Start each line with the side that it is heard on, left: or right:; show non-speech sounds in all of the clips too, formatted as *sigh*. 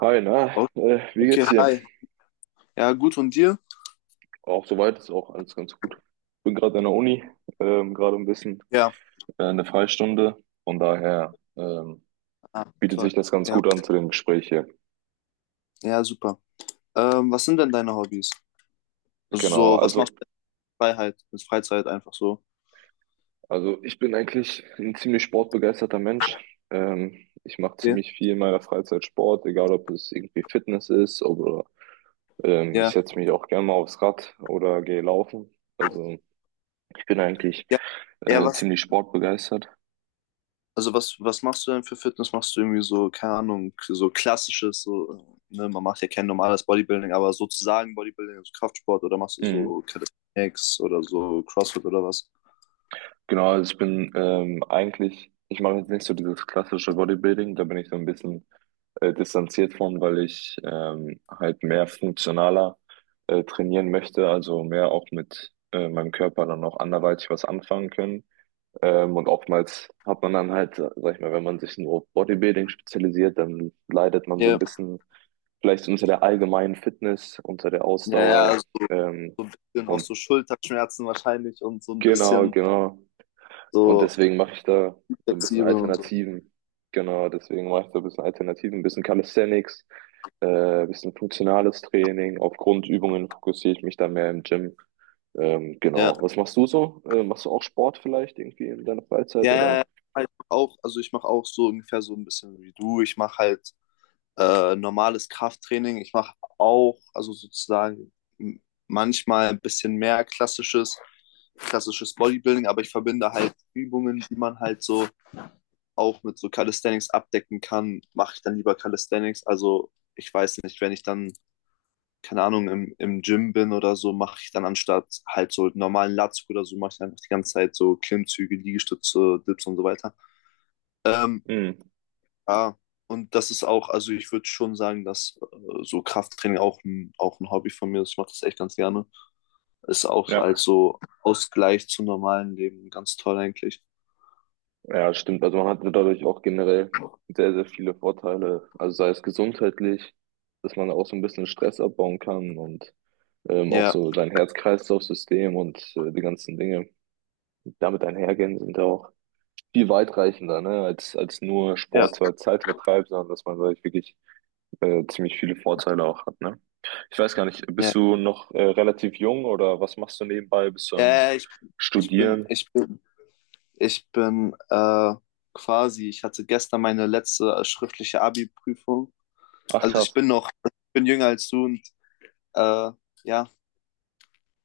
right: Hi, na,
left: O-
right: wie
left: Okay,
right: geht's dir?
left: hi. Ja, gut, und dir?
right: Auch soweit ist auch alles ganz gut. Bin gerade an der Uni, gerade ein bisschen
left: Ja,
right: eine Freistunde. Von daher
left: ah,
right: bietet
left: toll.
right: sich das ganz
left: Ja,
right: gut an zu dem Gespräch hier.
left: ja, super. Was sind denn deine Hobbys? Also
right: Genau,
left: so, was machst du in Freiheit, in Freizeit einfach so?
right: also ich bin eigentlich ein ziemlich sportbegeisterter Mensch. Ich mache
left: Ja,
right: ziemlich viel in meiner Freizeit Sport, egal ob es irgendwie Fitness ist oder ich
left: ja,
right: setze mich auch gerne mal aufs Rad oder gehe laufen. Also ich bin eigentlich
left: ja, ja, was?
right: ziemlich sportbegeistert.
left: Also was machst du denn für Fitness? Machst du irgendwie so, keine Ahnung, so klassisches, so, ne, man macht ja kein normales Bodybuilding, aber sozusagen Bodybuilding, also Kraftsport, oder machst du
right: Mhm.
left: so Calisthenics oder so CrossFit oder was?
right: Genau, also ich bin eigentlich, ich mache jetzt nicht so dieses klassische Bodybuilding, da bin ich so ein bisschen distanziert von, weil ich halt mehr funktionaler trainieren möchte, also mehr auch mit meinem Körper dann auch anderweitig was anfangen können. Und oftmals hat man dann halt, sag ich mal, wenn man sich nur auf Bodybuilding spezialisiert, dann leidet man so
left: Ja,
right: ein bisschen vielleicht unter der allgemeinen Fitness, unter der
left: ja, ja,
right: Ausdauer.
left: also
right: Ähm,
left: sind auch
right: und
left: so Schulterschmerzen wahrscheinlich und so ein
right: genau,
left: bisschen
right: genau. Und
left: so
right: deswegen mache ich da so ein bisschen
left: flexibel und so.
right: Alternativen. Genau, deswegen mache ich da ein bisschen Alternativen, ein bisschen Calisthenics, ein bisschen funktionales Training. Auf Grundübungen fokussiere ich mich da mehr im Gym.
left: Ja,
right: Genau. Was machst du so? Machst du auch Sport vielleicht irgendwie in deiner Freizeit
left: ja, ja,
right: oder?
left: ja. Ja, ich mach auch, also ich mache auch so ungefähr so ein bisschen wie du. Ich mache halt normales Krafttraining. Ich mache auch, also sozusagen manchmal ein bisschen mehr klassisches Bodybuilding, aber ich verbinde halt Übungen, die man halt so auch mit so Calisthenics abdecken kann, mache ich dann lieber Calisthenics. Also ich weiß nicht, wenn ich dann, keine Ahnung, im Gym bin oder so, mache ich dann anstatt halt so normalen Latzug oder so, mache ich einfach die ganze Zeit so Klimmzüge, Liegestütze, Dips und so weiter. Ähm,
right: Hm,
left: ja, und das ist auch, also ich würde schon sagen, dass so Krafttraining auch ein Hobby von mir ist. Ich mache das echt ganz gerne. Ist auch als
right: ja,
left: so Ausgleich zum normalen Leben ganz toll eigentlich.
right: ja, stimmt. Also man hat dadurch auch generell sehr, sehr viele Vorteile. Also sei es gesundheitlich, dass man auch so ein bisschen Stress abbauen kann und auch
left: Ja,
right: so sein Herz-Kreislauf-System und die ganzen Dinge damit einhergehen, sind ja auch viel weitreichender, ne, als, als nur
left: ja,
right: Sport so als Zeitvertreib, sondern dass man dadurch wirklich ziemlich viele Vorteile auch hat, ne? Ich weiß gar nicht, bist
left: ja.
right: du noch relativ jung oder was machst du nebenbei? Bist du
left: Ja,
right: am
left: ja, ja, ich bin,
right: Studieren?
left: ich bin, ich bin quasi, ich hatte gestern meine letzte schriftliche Abi-Prüfung.
right: Ach
left: Also ich
right: krass,
left: bin noch, ich bin jünger als du und äh, ja,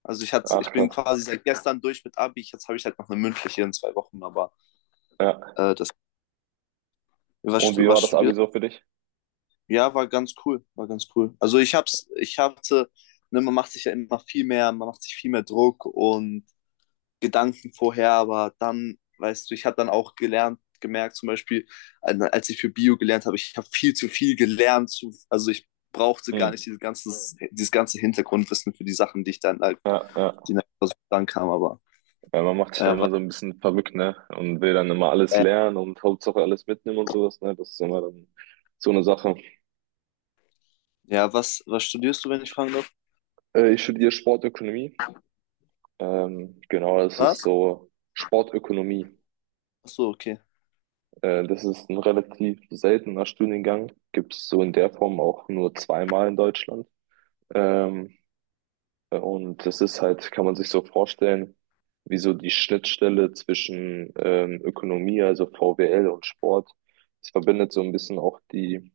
left: also ich hatte,
right: ach
left: ich bin
right: krass,
left: quasi seit gestern durch mit Abi. Jetzt habe ich halt noch eine mündliche in zwei Wochen, aber
right: ja.
left: Äh, das,
right: Und wie
left: was
right: war das Abi
left: studierst
right: so für dich?
left: du? Ja, war ganz cool, war ganz cool. Also ich hatte, ne, man macht sich ja immer viel mehr, man macht sich viel mehr Druck und Gedanken vorher, aber dann, weißt du, ich habe dann auch gemerkt, zum Beispiel, als ich für Bio gelernt habe, ich habe viel zu viel gelernt, zu, also ich brauchte gar
right: Hm.
left: nicht dieses ganze Hintergrundwissen für die Sachen, die ich dann halt,
right: Ja,
left: die
right: ja,
left: nach dann kam, aber
right: ja, man macht sich da
left: äh, was,
right: immer so ein bisschen verrückt, ne? Und will dann immer alles
left: äh,
right: lernen und Hauptsache alles mitnehmen und sowas, ne? Das ist immer dann so eine Sache.
left: ja, was studierst du, wenn ich fragen darf?
right: Ich studiere Sportökonomie. Genau, das ist
left: Was?
right: so Sportökonomie.
left: Achso, okay.
right: Das ist ein relativ seltener Studiengang. Gibt's so in der Form auch nur zweimal in Deutschland. Ähm, und das ist halt, kann man sich so vorstellen, wie so die Schnittstelle zwischen Ökonomie, also VWL und Sport. Es verbindet so ein bisschen auch die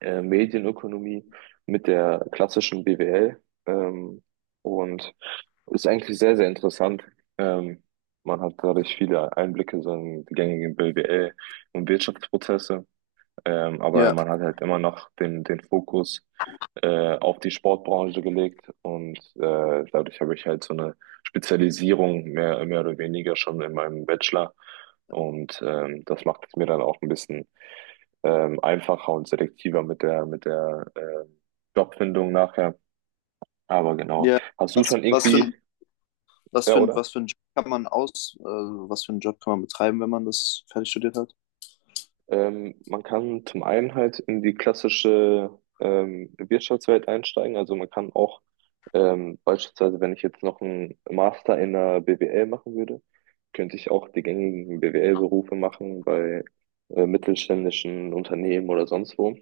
right: Medienökonomie mit der klassischen BWL, ähm, und ist eigentlich sehr, sehr interessant. Ähm, Man hat dadurch viele Einblicke so in die gängigen BWL und Wirtschaftsprozesse, aber
left: Ja,
right: man hat halt immer noch den, den Fokus auf die Sportbranche gelegt und dadurch habe ich halt so eine Spezialisierung mehr, mehr oder weniger schon in meinem Bachelor und das macht es mir dann auch ein bisschen einfacher und selektiver mit der Jobfindung nachher. Aber genau.
left: ja.
right: Hast du
left: Was,
right: schon
left: was
right: irgendwie,
left: für,
right: ja, oder?
left: was für ein Job kann man was für einen Job kann man betreiben, wenn man das fertig studiert hat?
right: Man kann zum einen halt in die klassische Wirtschaftswelt einsteigen. Also man kann auch beispielsweise, wenn ich jetzt noch einen Master in der BWL machen würde, könnte ich auch die gängigen BWL-Berufe machen bei mittelständischen Unternehmen oder sonst wo.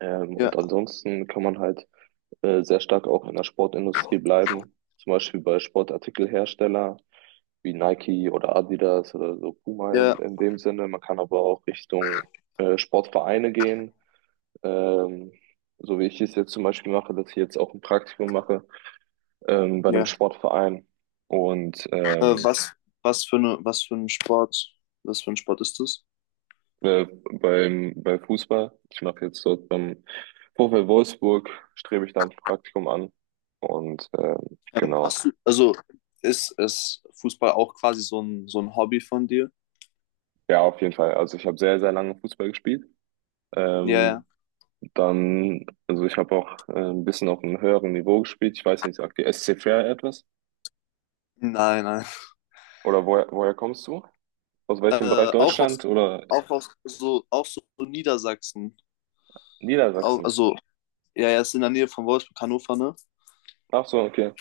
right: Und
left: Ja,
right: ansonsten kann man halt sehr stark auch in der Sportindustrie bleiben. Zum Beispiel bei Sportartikelhersteller wie Nike oder Adidas oder so Puma
left: ja,
right: in dem Sinne. Man kann aber auch Richtung Sportvereine gehen. Ähm, so wie ich es jetzt zum Beispiel mache, dass ich jetzt auch ein Praktikum mache bei einem
left: ja.
right: Sportverein und
left: Was, was für eine, was für ein Sport, was für ein Sport ist das?
right: äh, beim, bei Fußball. Ich mache jetzt dort beim VfL Wolfsburg, strebe ich da ein Praktikum an und genau.
left: Machst du, also ist Fußball auch quasi so ein Hobby von dir?
right: Ja, auf jeden Fall. Also ich habe sehr, sehr lange Fußball gespielt.
left: Ja, ja.
right: Ähm, Dann, also ich habe auch ein bisschen auf einem höheren Niveau gespielt. Ich weiß nicht, sagt die SC Fair etwas?
left: Nein, nein.
right: Oder woher, woher kommst du? Aus welchem Bereich
left: Äh, auch
right: Deutschland
left: aus,
right: oder
left: auch aus, so, auch so Niedersachsen. Au-
right: Niedersachsen?
left: also, ja, ja, ist in der Nähe von Wolfsburg, Hannover, ne?
right: Ach so, okay.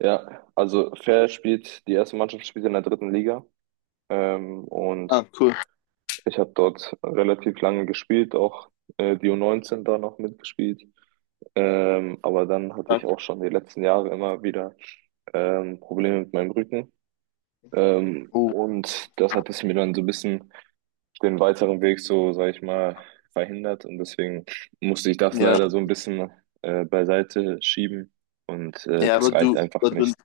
right: Ja, also Fair spielt, die erste Mannschaft spielt in der dritten Liga. Und
left: Ah, cool.
right: ich habe dort relativ lange gespielt, auch die U19 da noch mitgespielt. Aber dann hatte ich
left: Ja,
right: auch schon die letzten Jahre immer wieder Probleme mit meinem Rücken.
left: cool.
right: Und das hat es mir dann so ein bisschen den weiteren Weg so, sag ich mal, verhindert. Und deswegen musste ich das
left: Ja,
right: leider so ein bisschen beiseite schieben. Und
left: ja,
right: das reicht einfach
left: aber du,
right: nicht.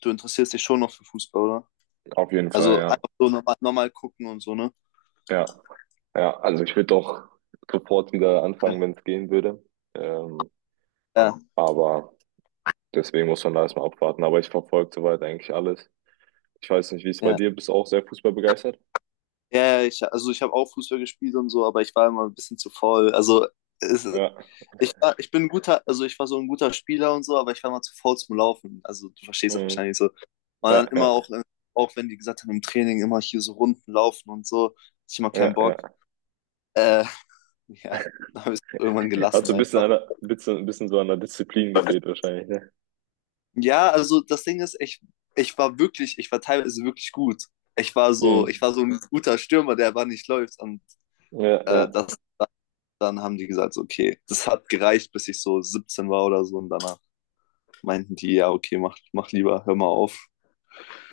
left: du interessierst dich schon noch für Fußball, oder?
right: Auf jeden Fall,
left: Also
right: ja.
left: einfach so nochmal nochmal gucken und so, ne?
right: Ja, ja. Also ich würde doch sofort wieder
left: Ja,
right: anfangen, wenn es gehen würde. Ähm,
left: ja.
right: aber deswegen muss man da erstmal abwarten. Aber ich verfolge soweit eigentlich alles. Ich weiß nicht, wie es bei
left: Ja,
right: dir bist, du auch sehr fußballbegeistert.
left: ja, ja, ich, also ich habe auch Fußball gespielt und so, aber ich war immer ein bisschen zu faul. Es,
right: Ja.
left: ich war, ich bin ein guter, also ich war so ein guter Spieler und so, aber ich war immer zu faul zum Laufen. Also du verstehst das
right: Mhm.
left: wahrscheinlich so. Und
right: Ja,
left: dann immer
right: ja,
left: auch, auch wenn die gesagt haben, im Training immer hier so Runden laufen und so, hatte ich immer keinen
right: ja,
left: Bock.
right: ja.
left: Äh, *laughs* ja, dann habe ich es irgendwann
right: *laughs* Hat
left: gelassen
right: so ein bisschen,
left: einfach.
right: an der, ein bisschen so an der Disziplin gefehlt wahrscheinlich, ne?
left: Ja, also das Ding ist, ich war wirklich, ich war teilweise wirklich gut.
right: Mhm.
left: Ich war so ein guter Stürmer, der aber nicht läuft. Und
right: Ja,
left: äh,
right: ja.
left: das, dann haben die gesagt, so, okay, das hat gereicht, bis ich so 17 war oder so. Und danach meinten die, ja, okay, mach, mach lieber, hör mal auf.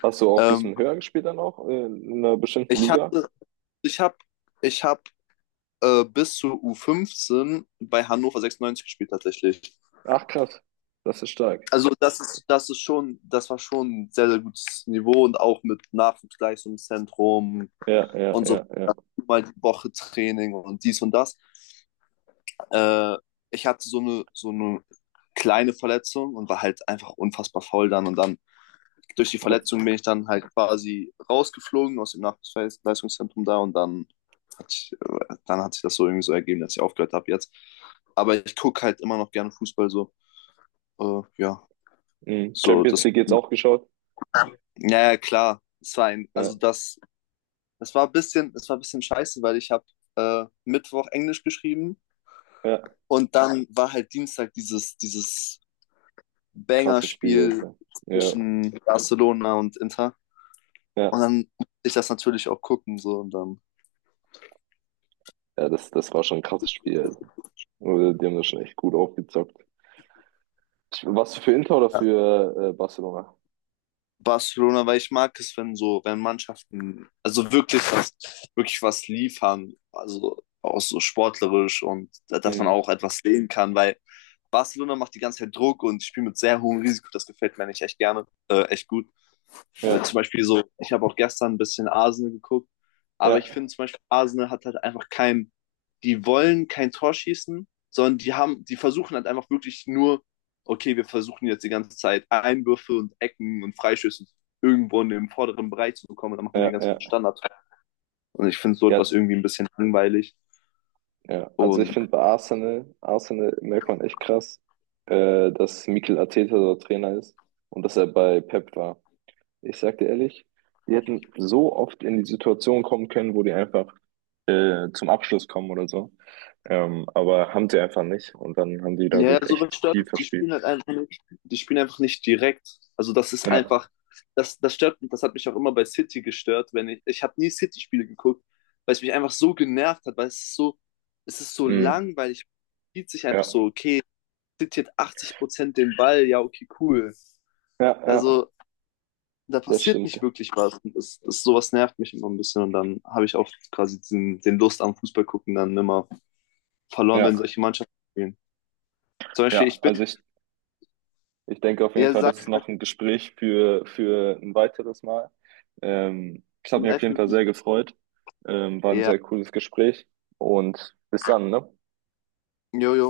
right: Hast du auch ein
left: Ähm,
right: bisschen höher gespielt dann auch in einer bestimmten
left: ich
right: Liga?
left: hatte, ich hab, ich hab Bis zur U15 bei Hannover 96 gespielt tatsächlich.
right: Ach krass, das ist stark.
left: Also das ist schon, das war schon ein sehr, sehr gutes Niveau und auch mit Nachwuchsleistungszentrum
right: Ja, ja,
left: und so
right: ja, ja.
left: mal die Woche Training und dies und das. Äh, Ich hatte so eine kleine Verletzung und war halt einfach unfassbar faul dann. Und dann durch die
right: Als,
left: Verletzung bin ich dann halt quasi rausgeflogen aus dem Nachwuchsleistungszentrum da. Und dann dann hat sich das so irgendwie so ergeben, dass ich aufgehört habe jetzt. Aber ich gucke halt immer noch gerne Fußball so. Ja,
right: mhm.
left: so
right: Champions
left: das.
right: League jetzt auch geschaut?
left: Naja, klar.
right: Ja,
left: Es war ein bisschen, es war ein bisschen scheiße, weil ich habe Mittwoch Englisch geschrieben.
right: ja.
left: Und dann war halt Dienstag dieses
right: Krasses Spiel,
left: Banger-Spiel
right: Alter. Ja,
left: zwischen Barcelona und Inter. Und
right: ja.
left: dann musste ich das natürlich auch gucken. So. Und dann
right: Ja, das, das war schon ein krasses Spiel, Alter. Die haben das schon echt gut aufgezockt. Ich- Warst du für Inter oder
left: ja.
right: für Barcelona?
left: Barcelona, weil ich mag es, wenn so, wenn Mannschaften, wirklich was liefern. Also auch so sportlerisch und dass man
right: Mhm.
left: auch etwas sehen kann, weil Barcelona macht die ganze Zeit Druck und spielt mit sehr hohem Risiko. Das gefällt mir nicht echt gerne, echt gut.
right: Ja,
left: Aber zum Beispiel so, ich habe auch gestern ein bisschen Arsenal geguckt, aber ich
right: ja,
left: finde zum Beispiel, Arsenal hat halt einfach kein, die wollen kein Tor schießen, sondern die versuchen halt einfach wirklich nur, okay, wir versuchen jetzt die ganze Zeit Einwürfe und Ecken und Freischüsse irgendwo in den vorderen Bereich zu bekommen und dann machen wir den
right: ja, ja,
left: ganzen Standard. Und ich finde so
right: ja,
left: etwas irgendwie ein bisschen langweilig.
right: ja. Also ich
left: Und
right: finde bei Arsenal, Arsenal merkt man echt krass, dass Mikel Arteta dort Trainer ist und dass er bei Pep war. Ich sag dir ehrlich, die hätten so oft in die Situation kommen können, wo die einfach zum Abschluss kommen oder so. Aber haben sie einfach nicht und dann haben die
left: ja, ja,
right: dadurch
left: sowas
right: echt
left: stört
right: viel
left: mich. Die
right: verspielt.
left: spielen halt einfach nicht, die spielen einfach nicht direkt.
right: Ja,
left: Das stört mich, das hat mich auch immer bei City gestört, wenn ich, ich habe nie City-Spiele geguckt, weil es mich einfach so genervt hat, weil es ist so
right: mhm.
left: langweilig, spielt sich einfach
right: Ja,
left: so, okay, City hat 80% den Ball, ja, okay, cool.
right: ja, ja,
left: Also da
right: das
left: passiert
right: stimmt.
left: nicht wirklich was. Und sowas nervt mich immer ein bisschen und dann habe ich auch quasi den Lust am Fußball gucken dann immer verloren, wenn
right: Ja,
left: solche Mannschaften spielen. Zum Beispiel,
right: ja,
left: ich bin,
right: also ich Ich denke auf jeden
left: ja,
right: Fall,
left: sag,
right: das ist
left: ich
right: noch ein Gespräch für ein weiteres Mal. Ich habe
left: bin
right: mich auf
left: elf.
right: jeden Fall sehr gefreut. War ein
left: Ja,
right: sehr cooles Gespräch und bis dann, ne?
left: Jojo.